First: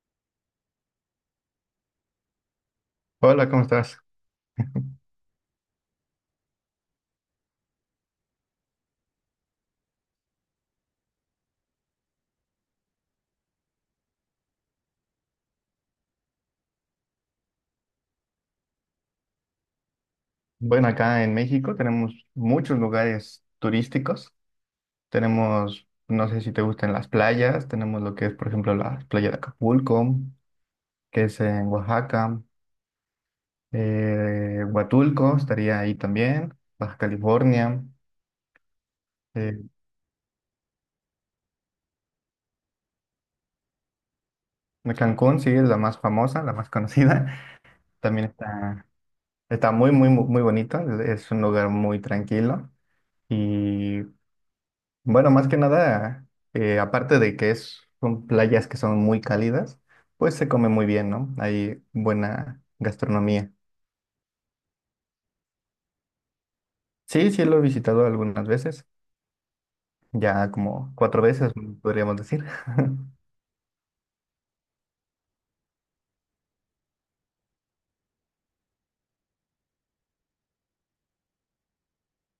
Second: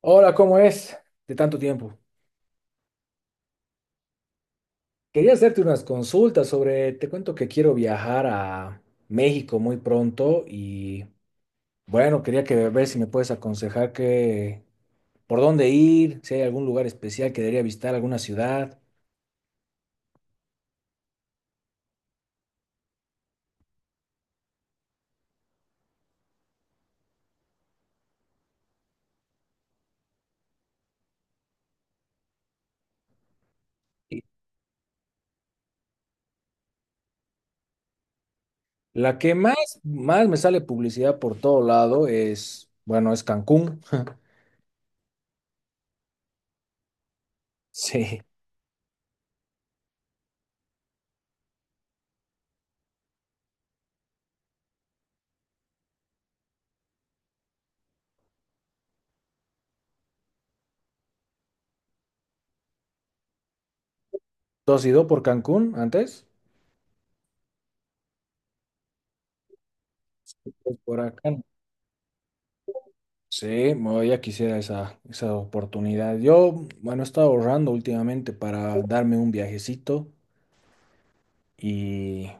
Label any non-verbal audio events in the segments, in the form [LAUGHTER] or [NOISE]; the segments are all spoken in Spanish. Hola, ¿cómo es? De tanto tiempo. Hola, ¿cómo estás? Quería hacerte unas consultas sobre, te cuento que quiero viajar a México muy pronto y bueno, quería que ver si me puedes aconsejar que por dónde ir, si hay algún lugar especial que debería visitar, alguna ciudad. Bueno, acá en México tenemos muchos lugares turísticos. Tenemos, no sé si te gustan las playas, tenemos lo que es, por ejemplo, la playa de Acapulco, que es en Oaxaca, Y Huatulco estaría ahí también, Baja California, La que más, eh, más me sale publicidad por todo lado es, bueno, es Cancún. [LAUGHS] Cancún sí es la más famosa, la más conocida. [LAUGHS] Sí. También está muy, muy, muy muy bonita, es un lugar muy tranquilo. Y bueno, más que nada, aparte de que es, son playas que son muy cálidas, pues se come muy bien, ¿no? Hay buena gastronomía. ¿Tú has ido por Cancún antes? Sí, sí, lo he visitado algunas veces, ya Pues como por cuatro acá. veces, podríamos decir. [LAUGHS] Sí, bueno, ya quisiera esa oportunidad. Yo, bueno, he estado ahorrando últimamente para darme un viajecito y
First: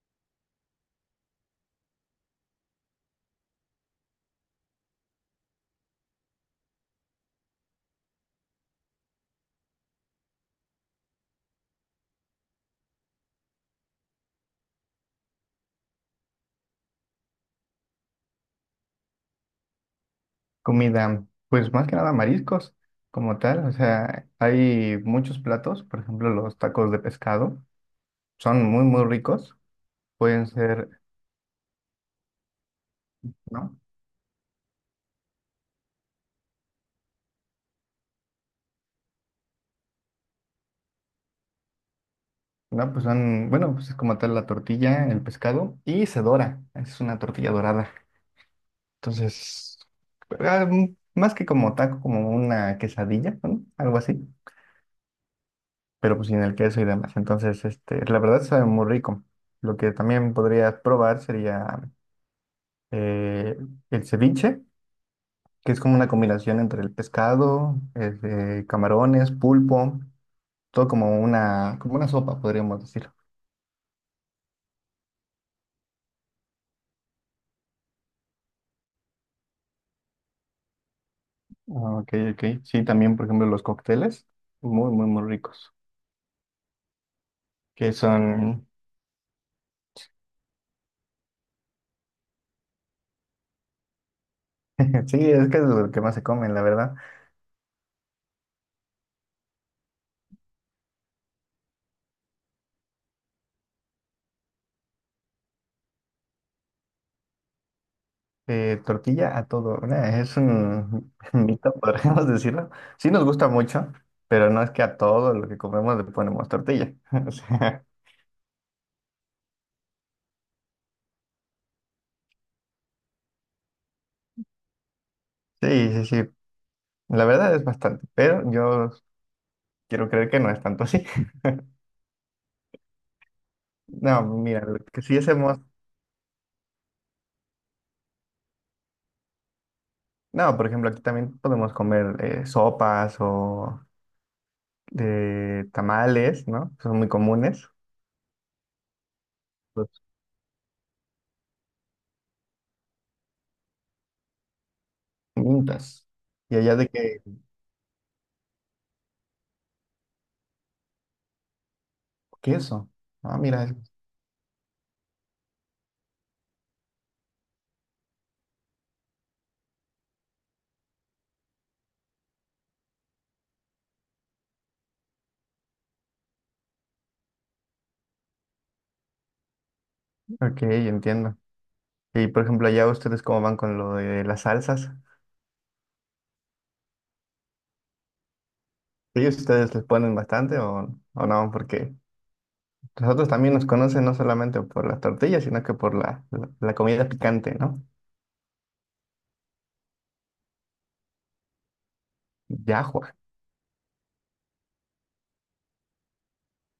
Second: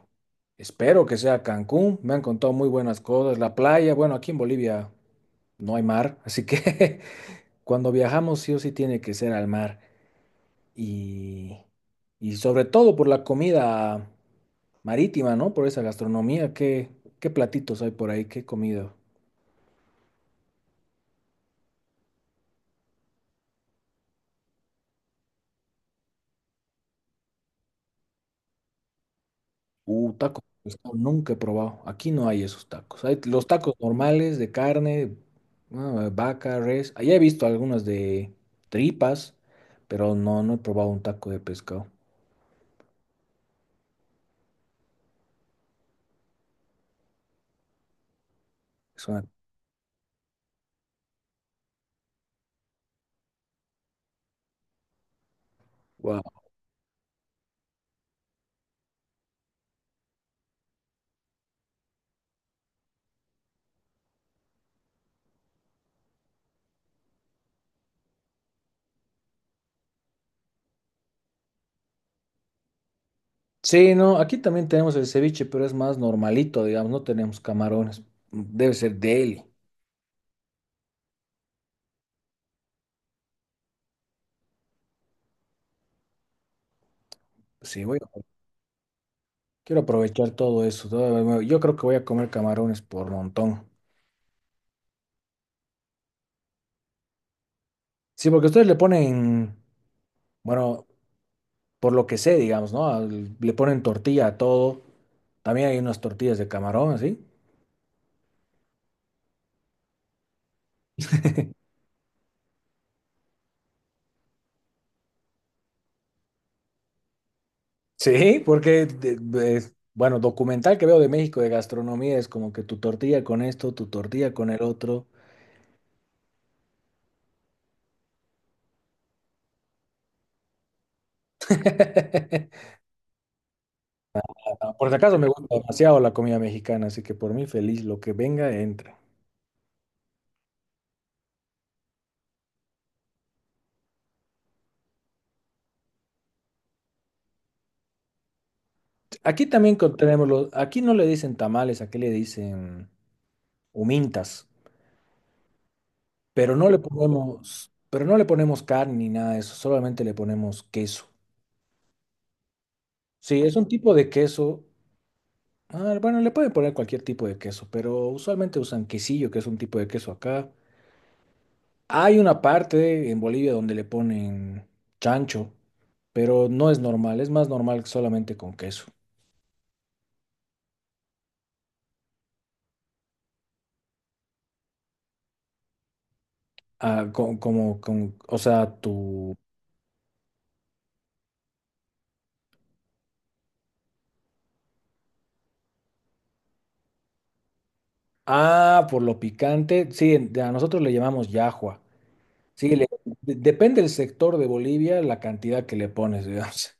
espero que sea Cancún. Me han contado muy buenas cosas. La playa, bueno, aquí en Bolivia no hay mar, así que [LAUGHS] cuando viajamos sí o sí tiene que ser al mar. Y, y sobre todo por la comida marítima, ¿no? Por esa gastronomía. ¿Qué platitos hay por ahí? ¿Qué comida? Comida, pues más que nada mariscos como tal, o sea, hay muchos platos, por ejemplo, los tacos de pescado, son muy, muy ricos, Tacos pueden de ser, pescado, nunca he probado. Aquí no hay esos tacos. Hay los tacos ¿no? normales de carne, ah, vaca, res. Allá he visto algunas de tripas, pero no he probado un taco de pescado. No, pues son, bueno, pues es como tal la tortilla, el pescado y se dora, es una tortilla dorada. Es una- Entonces, más que como taco, como una quesadilla, ¿no? Algo así, pero Wow. pues sin el queso y demás. Entonces, este, la verdad sabe muy rico. Lo que también podrías probar sería eh, el ceviche, que es como una combinación entre el pescado, este, camarones, pulpo, todo como una sopa, podríamos decir. Sí, no, aquí también tenemos el ceviche, pero es más normalito, digamos, no tenemos camarones. Debe ser deli. Ah, ok, ok. Sí, también, por ejemplo, los cócteles, muy, muy, muy ricos, Sí, que voy a- son, quiero aprovechar todo eso. Yo creo que voy a comer camarones por montón. [LAUGHS] sí, es que es lo que más se comen, la verdad. Sí, porque ustedes le ponen, bueno, por lo que sé, digamos, ¿no? Le ponen tortilla a todo. También hay unas tortillas de camarón, ¿sí? Tortilla a todo. Nah, es un [LAUGHS] mito, podríamos decirlo. Sí nos gusta mucho, pero no es que a todo lo que comemos le ponemos tortilla. [LAUGHS] O sea, Sí, porque, bueno, documental que veo de México de gastronomía es como que tu tortilla con esto, tu tortilla con el otro. sí, sí, sí. La verdad es bastante, pero yo quiero creer que no es tanto así. [LAUGHS] [LAUGHS] No, mira, lo Por si que acaso sí me gusta hacemos, demasiado la comida mexicana, así que por mí feliz, lo que venga, entra. no, por ejemplo, aquí también podemos comer sopas o tamales, ¿no? Son muy comunes. Aquí también Los tenemos los, aquí no le dicen tamales, aquí le dicen humintas, mintas. Y allá de que pero no le ponemos carne ni nada de eso, solamente le ponemos queso. queso. Ah, Sí, es mira, un tipo de queso. Ah, bueno, le pueden poner cualquier tipo de queso, pero usualmente usan quesillo, que es un tipo de queso acá. Hay una parte en Bolivia donde le ponen chancho, pero no es normal, es más normal solamente con queso. ok, entiendo. Y por ejemplo, allá ustedes cómo van con lo de las salsas. O sea, ¿Ellos tu... ustedes les ponen bastante o no? Porque nosotros también nos conocen no solamente por las tortillas, sino que por la comida picante, ¿no? Ah, por lo picante. Sí, a nosotros le llamamos yahua. Sí, Yahua. Depende del sector de Bolivia, la cantidad que le pones, [LAUGHS] digamos.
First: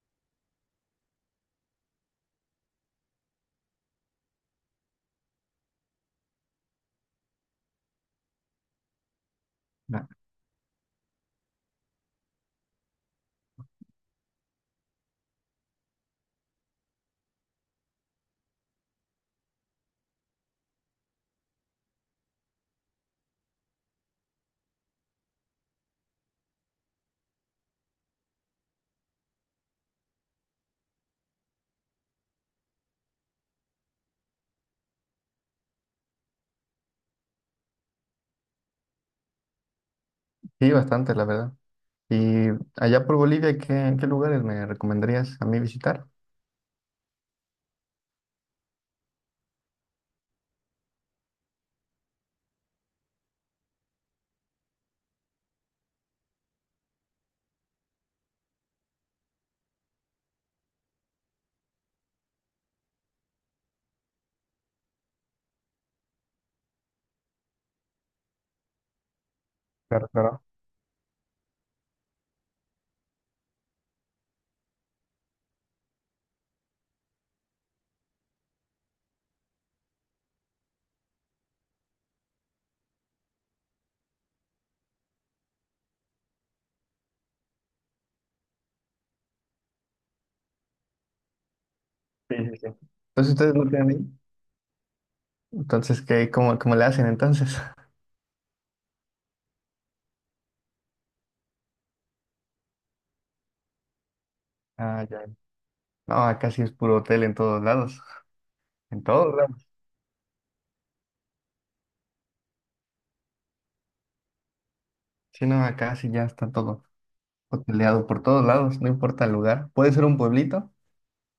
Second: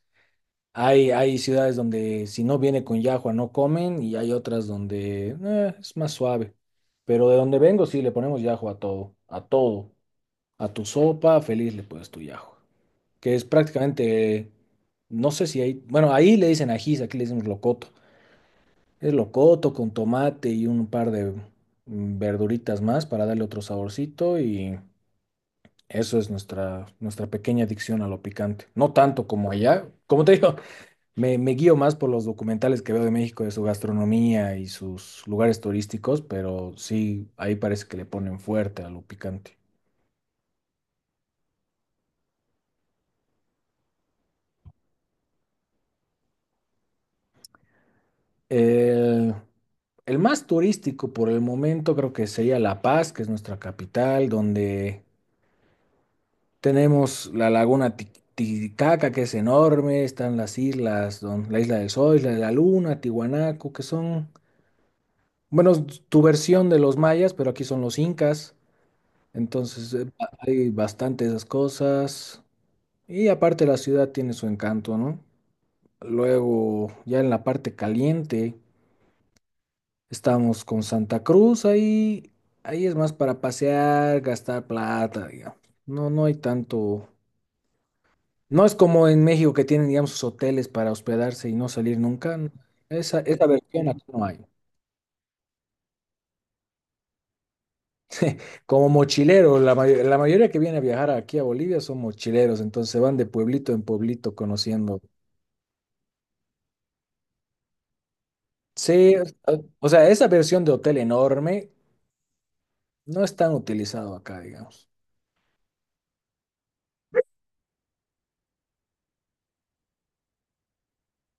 Hay ciudades donde si no viene con llajua no comen y hay otras donde es más suave. Pero de donde vengo sí le ponemos llajua a todo, a todo. Ah, A tu sopa, feliz le pones tu llajua. Que es prácticamente, no sé si hay, bueno, ahí le dicen ajís, aquí le decimos locoto. Es locoto con tomate y un par de verduritas más para darle otro saborcito y eso es nuestra pequeña adicción a lo picante. No tanto como allá, como te digo. Me guío más por los documentales que veo de México, de su gastronomía y sus lugares turísticos, pero sí, ahí parece que le ponen fuerte a lo picante. sí, bastante, la verdad. Y allá por Bolivia, ¿qué lugares me recomendarías a mí visitar? El, el más turístico por el momento creo que sería La Paz, que es nuestra capital, donde tenemos la laguna Titicaca, que es enorme, están las islas, la Isla del Sol, Isla de la Luna, Tiwanaku, que son, bueno, tu versión de los mayas, pero aquí son los incas. Entonces, Claro, claro. hay bastante esas cosas. Y aparte la ciudad tiene su encanto, ¿no? Luego, ya en la parte caliente, estamos con Santa Cruz. Ahí es más para pasear, gastar plata, digamos. No, no hay tanto. No es como en México que tienen, digamos, sus hoteles para hospedarse y no salir nunca. Sí, No, sí, sí. Esa, Entonces esa ustedes no versión tienen aquí ahí. no hay. Entonces, ¿qué, cómo le hacen entonces? Como mochilero, la mayoría que viene a viajar aquí a Bolivia son mochileros, entonces se van de pueblito en pueblito [LAUGHS] conociendo. Ah, ya. No, acá sí es puro hotel en todos lados. En Sí, todos lados. o sea, esa versión de hotel enorme no es tan utilizado acá, digamos. Sí, no, acá sí ya está todo. Hoteleado por todos lados, no importa el lugar. Puede ser un pueblito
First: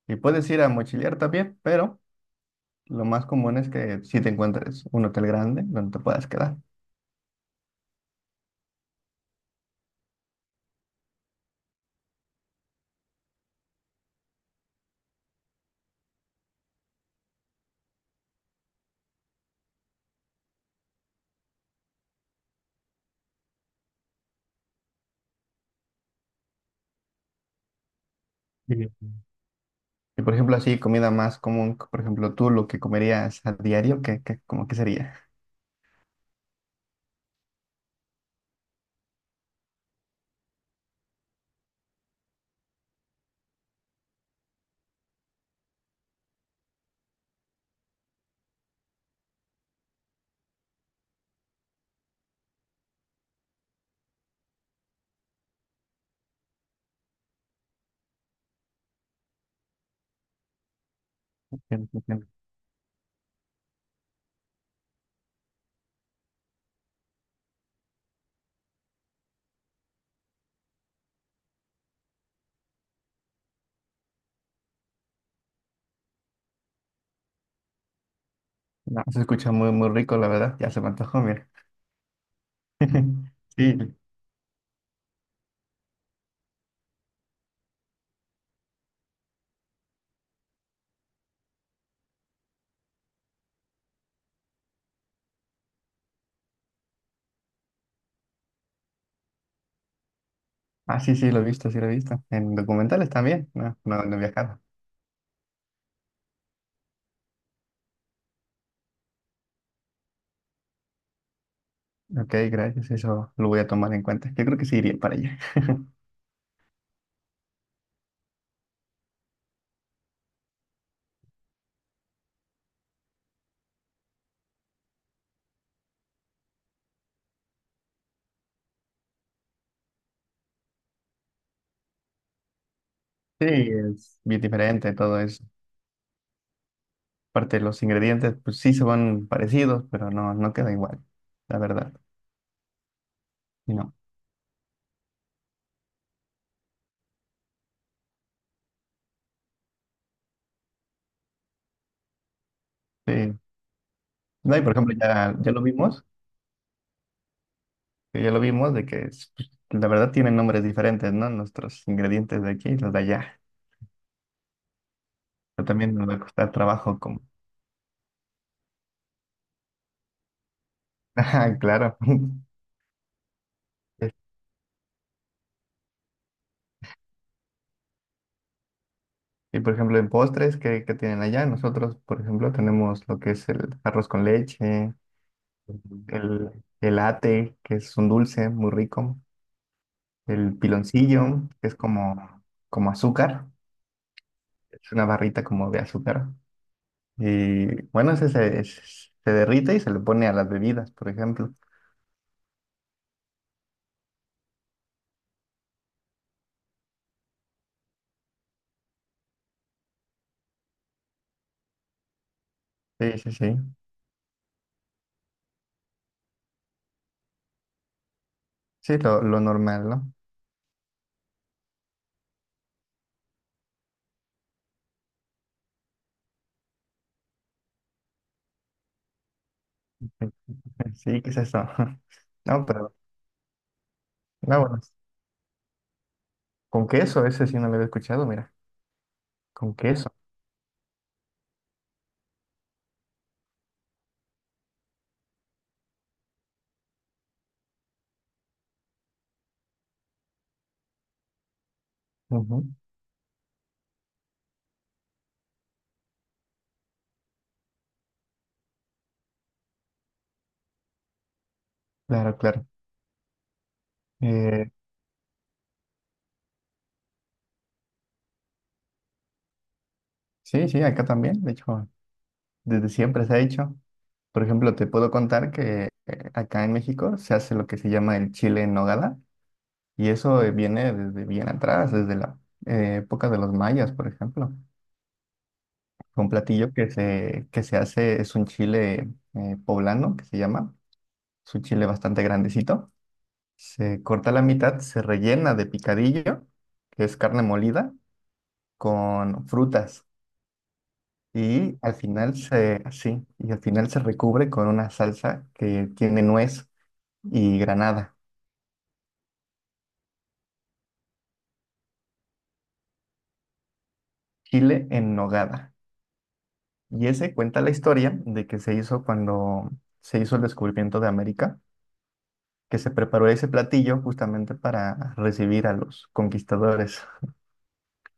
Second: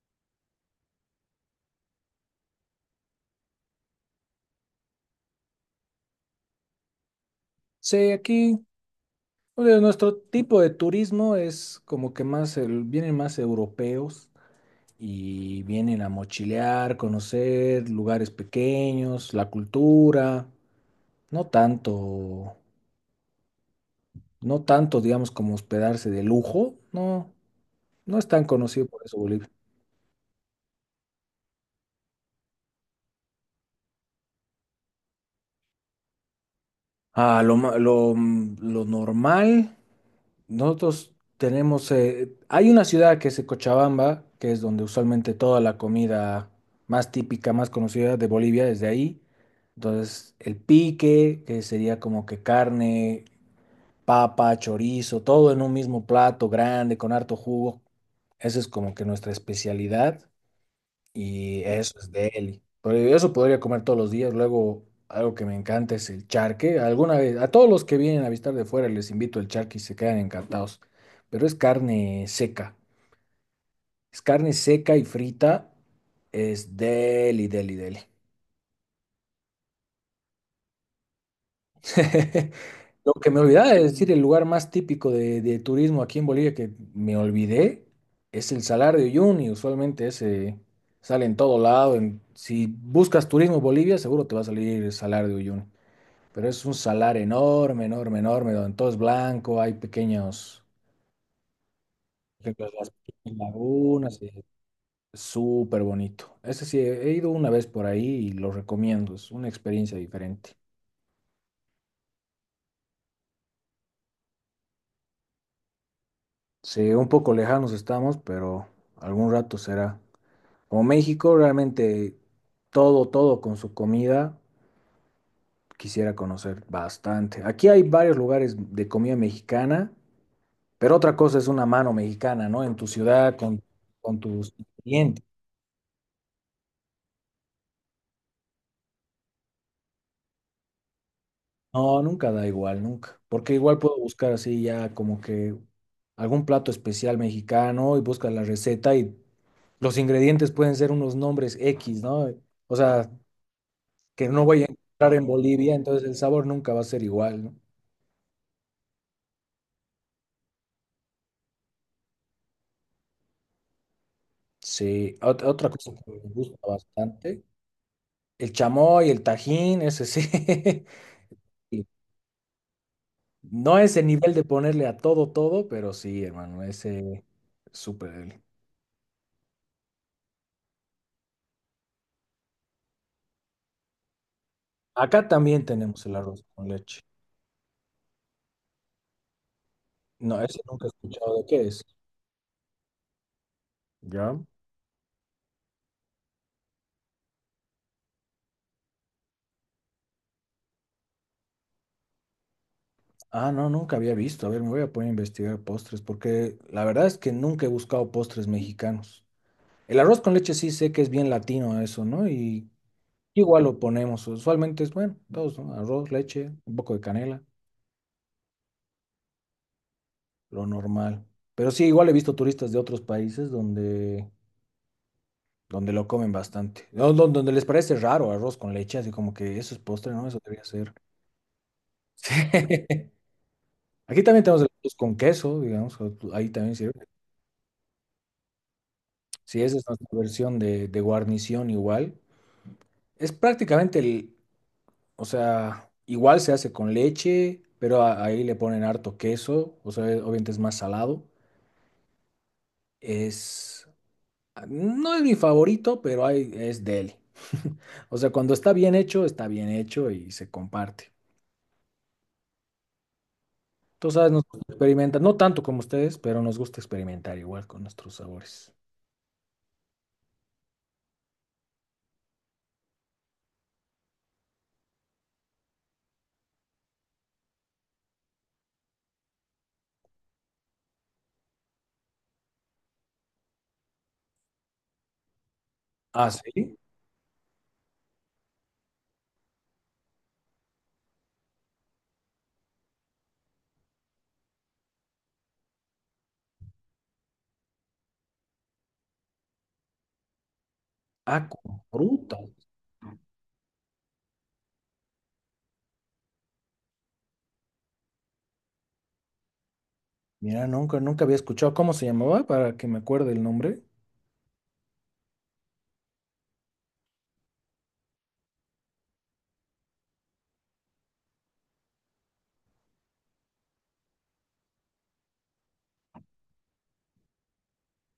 y puedes ir a mochilear también, pero lo más común es que si te encuentres un hotel grande donde te puedas quedar. Sí, aquí o sea, nuestro tipo de turismo es como que más, vienen más europeos y vienen a mochilear, conocer lugares pequeños, la cultura, no tanto, no tanto, digamos, como hospedarse de lujo, no, no es tan conocido por Sí. eso Bolivia. Y por ejemplo, así comida más común, por ejemplo, tú lo que comerías a diario, ¿qué, qué, como qué sería? Ah, lo, ma- lo, mm, lo normal. Nosotros tenemos, hay una ciudad que es Cochabamba, que es donde usualmente toda la comida más típica, más conocida de Bolivia es de ahí. Entonces, el pique, que sería como que carne, papa, chorizo, todo en un mismo plato grande, con harto jugo. Esa es como que nuestra especialidad y eso es de [LAUGHS] él. Pero eso podría comer todos los días. Luego, algo que me encanta es el charque. Alguna vez, a todos los que vienen a visitar de fuera les invito el charque y se quedan encantados. Pero es carne seca. Es carne seca y frita. Es deli, deli, deli. No, se escucha muy, muy rico, la verdad. Ya se me antojó, mira. [LAUGHS] Lo que [LAUGHS] me olvidaba de Sí. decir, el lugar más típico de turismo aquí en Bolivia que me olvidé es el Salar de Uyuni. Usualmente ese sale en todo lado. Si buscas turismo en Bolivia, seguro te va a salir el Salar de Uyuni. Pero es un salar enorme, enorme, enorme, donde todo es blanco, hay pequeños, Ah, sí, sí, lo he visto, sí lo he visto. por En ejemplo, las documentales pequeñas también. No, no, no he lagunas, y viajado. es súper bonito. Ese sí, he ido una vez por ahí y lo recomiendo, es una experiencia diferente. Ok, gracias. Eso lo voy a tomar en cuenta. Yo creo que sí iría para allá. [LAUGHS] Sí, un poco lejanos estamos, pero algún rato será. Como México, realmente todo, todo con su comida, quisiera conocer bastante. Aquí hay varios lugares de comida mexicana, pero otra cosa es una mano mexicana, ¿no? En tu ciudad, Sí, es con bien tus diferente todo clientes. eso. Aparte, los ingredientes, pues sí se van parecidos, pero no, no queda igual, la verdad. No, nunca da igual, nunca. Porque Y igual no. puedo buscar así ya como que algún plato especial mexicano y buscas la receta y los ingredientes pueden ser unos nombres X, ¿no? O sea, Sí. que no No, y voy a por ejemplo, encontrar en ya, ya lo Bolivia, vimos, entonces el sabor nunca va a ser igual, ¿no? que ya lo vimos de que es, pues, la verdad tienen nombres diferentes, ¿no? Nuestros ingredientes de aquí y los de allá. Sí, Pero otra cosa también nos que va me a costar gusta trabajo como. bastante, el chamoy, el tajín, ese sí. [LAUGHS] [LAUGHS] Ajá, Y claro. [LAUGHS] No ese nivel de ponerle a todo, todo, pero sí, hermano, ese es súper. Deli. Y por ejemplo, en postres, ¿qué, qué tienen allá? Nosotros, por ejemplo, tenemos lo que es el arroz con leche, Acá también tenemos el arroz el, con el leche. ate, que es un dulce muy rico, No, el ese nunca he escuchado de piloncillo, qué que es es. como, como azúcar. ¿Ya? Es una barrita como de azúcar. Y bueno, ese se derrite y se le pone a las bebidas, por ejemplo. Ah, no, nunca había visto. A ver, me voy a poner a investigar postres, porque la verdad es que nunca he buscado postres mexicanos. El arroz con leche sí sé que es bien latino eso, ¿no? Y Sí, sí, sí. igual lo ponemos, usualmente es bueno, todos, ¿no? Arroz, leche, un poco de canela, Sí, lo normal, ¿no? lo normal. Pero sí, igual he visto turistas de otros países donde lo comen bastante. No, don- Donde les parece raro arroz con leche, así como que eso es postre, ¿no? [LAUGHS] Eso debería ser. Sí, [LAUGHS] ¿qué es eso? [LAUGHS] No, pero, Sí. Aquí también no, tenemos el bueno, arroz con queso, digamos, ahí también con sirve. queso, ese sí no lo había escuchado, mira, Sí, con esa es nuestra queso. versión de guarnición igual. Es prácticamente o sea, igual se hace con leche, pero ahí le ponen harto queso, o sea, obviamente es más salado. Ujú. Es, no es mi favorito, pero hay, es de él. [LAUGHS] O sea, cuando está bien hecho y se comparte. Claro, claro. Tú sabes, nos Eh, gusta experimentar, no tanto como ustedes, pero nos gusta experimentar igual con nuestros sabores. sí, sí, acá también, de hecho, desde siempre se ha hecho. Por ejemplo, te puedo contar que acá en México se hace lo que se llama el chile en nogada. Y eso viene desde bien atrás, desde la época de los mayas, por ejemplo. Un Ah, platillo sí. que se hace es un chile poblano, que se llama. Es un chile bastante grandecito. Se corta la mitad, se rellena de picadillo, que es carne molida, con frutas. Ah, Y con al fruta. final y al final se recubre con una salsa que tiene nuez y granada. Mira, nunca, nunca había escuchado cómo se llamaba para que me acuerde el nombre. Chile en nogada. Y ese cuenta la historia de que se hizo cuando se hizo el descubrimiento de América, que se preparó ese platillo justamente para recibir a los conquistadores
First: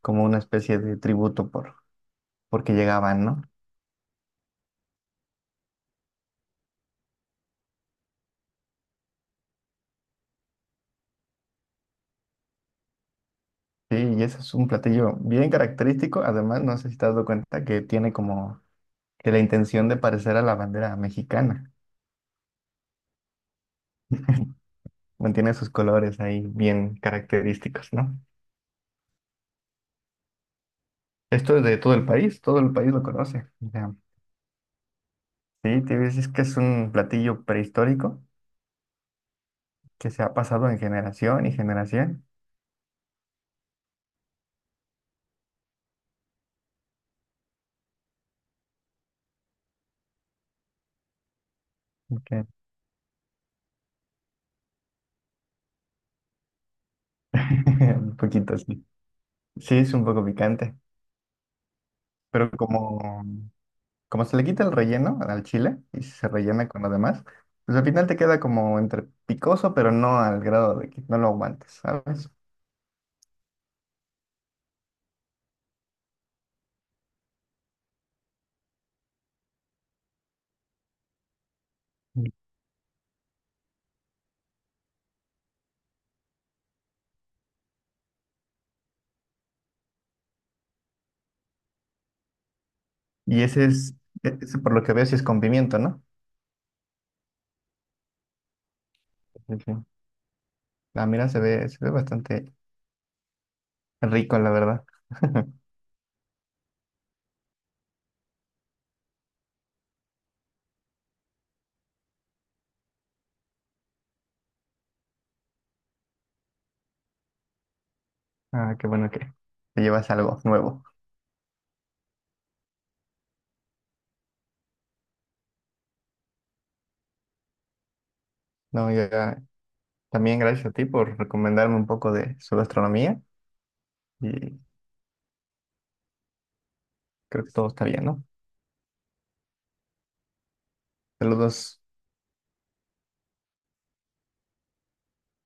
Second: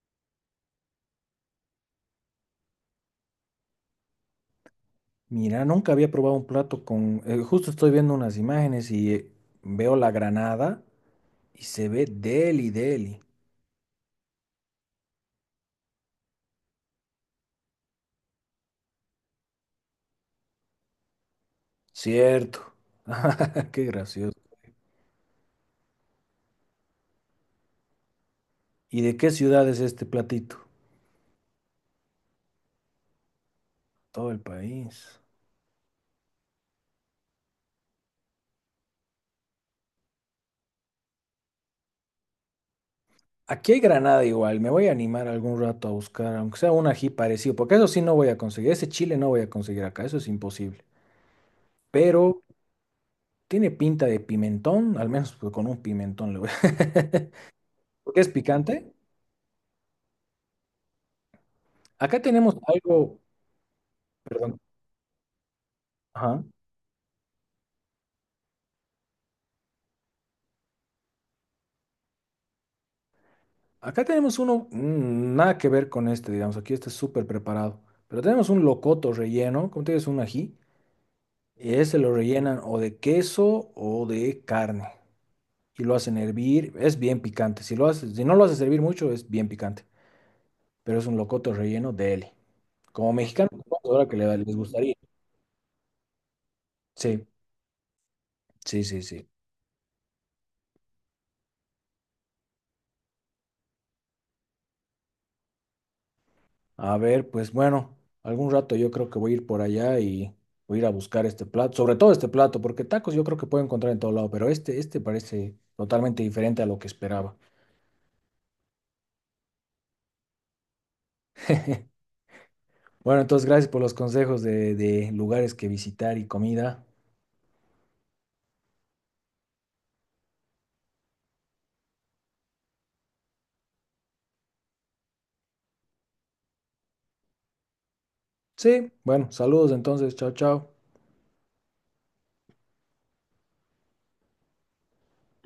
como una especie de tributo por porque llegaban, ¿no? Mira, nunca había probado un plato con. Justo estoy viendo unas imágenes y veo la granada y se ve deli, deli. Sí, y ese es un platillo bien característico. Además, no sé si te has dado cuenta que tiene como que la intención de parecer a la bandera mexicana. Cierto. [LAUGHS] Qué gracioso. [LAUGHS] Mantiene sus colores ahí bien característicos, ¿no? ¿Y de qué ciudad es este platito? Esto es de todo el país lo conoce. O sea, Todo el país. sí, te ves, es que es un platillo prehistórico que se ha pasado en generación y generación. Aquí hay Granada igual, me voy a animar algún rato a buscar, aunque sea un ají parecido, porque eso sí no voy a conseguir, ese chile no voy a conseguir acá, eso es imposible. Pero Ok. tiene pinta de pimentón, al menos pues, con un pimentón le voy a... [LAUGHS] [LAUGHS] Un Porque es poquito sí. picante. Sí, es un poco picante, Acá pero tenemos algo, como, como se le perdón, quita el relleno al chile y se ajá. rellena con lo demás, pues al final te queda como entre picoso, pero no al grado de que no lo aguantes, ¿sabes? Acá tenemos uno, nada que ver con este, digamos, aquí este es súper preparado, pero tenemos un locoto relleno, como te digo, es un ají. Y ese lo Mm. rellenan o de queso o de carne. Y lo hacen hervir. Es bien picante. Si no lo haces hervir mucho, es bien picante. Pero es un locoto relleno de Eli. Como Y mexicano, ese supongo es, ahora que e- les ese por lo que gustaría. veo, si es con pimiento, ¿no? Sí, sí, sí, sí. Sí, sí. Ah, mira, se ve bastante rico, la verdad. [LAUGHS] A ver, pues bueno, algún rato yo creo que voy a ir por allá y voy a ir a buscar este plato. Sobre todo este plato, porque tacos yo creo que puedo encontrar en todo lado. Pero este parece totalmente diferente a lo que esperaba. Ah, qué bueno que te llevas algo nuevo. [LAUGHS] Bueno, entonces gracias por los consejos de lugares que visitar y comida. No, ya, también gracias a ti por recomendarme un poco de su gastronomía y creo que todo está bien, ¿no? Sí, bueno, saludos entonces, chao, chao. Saludos.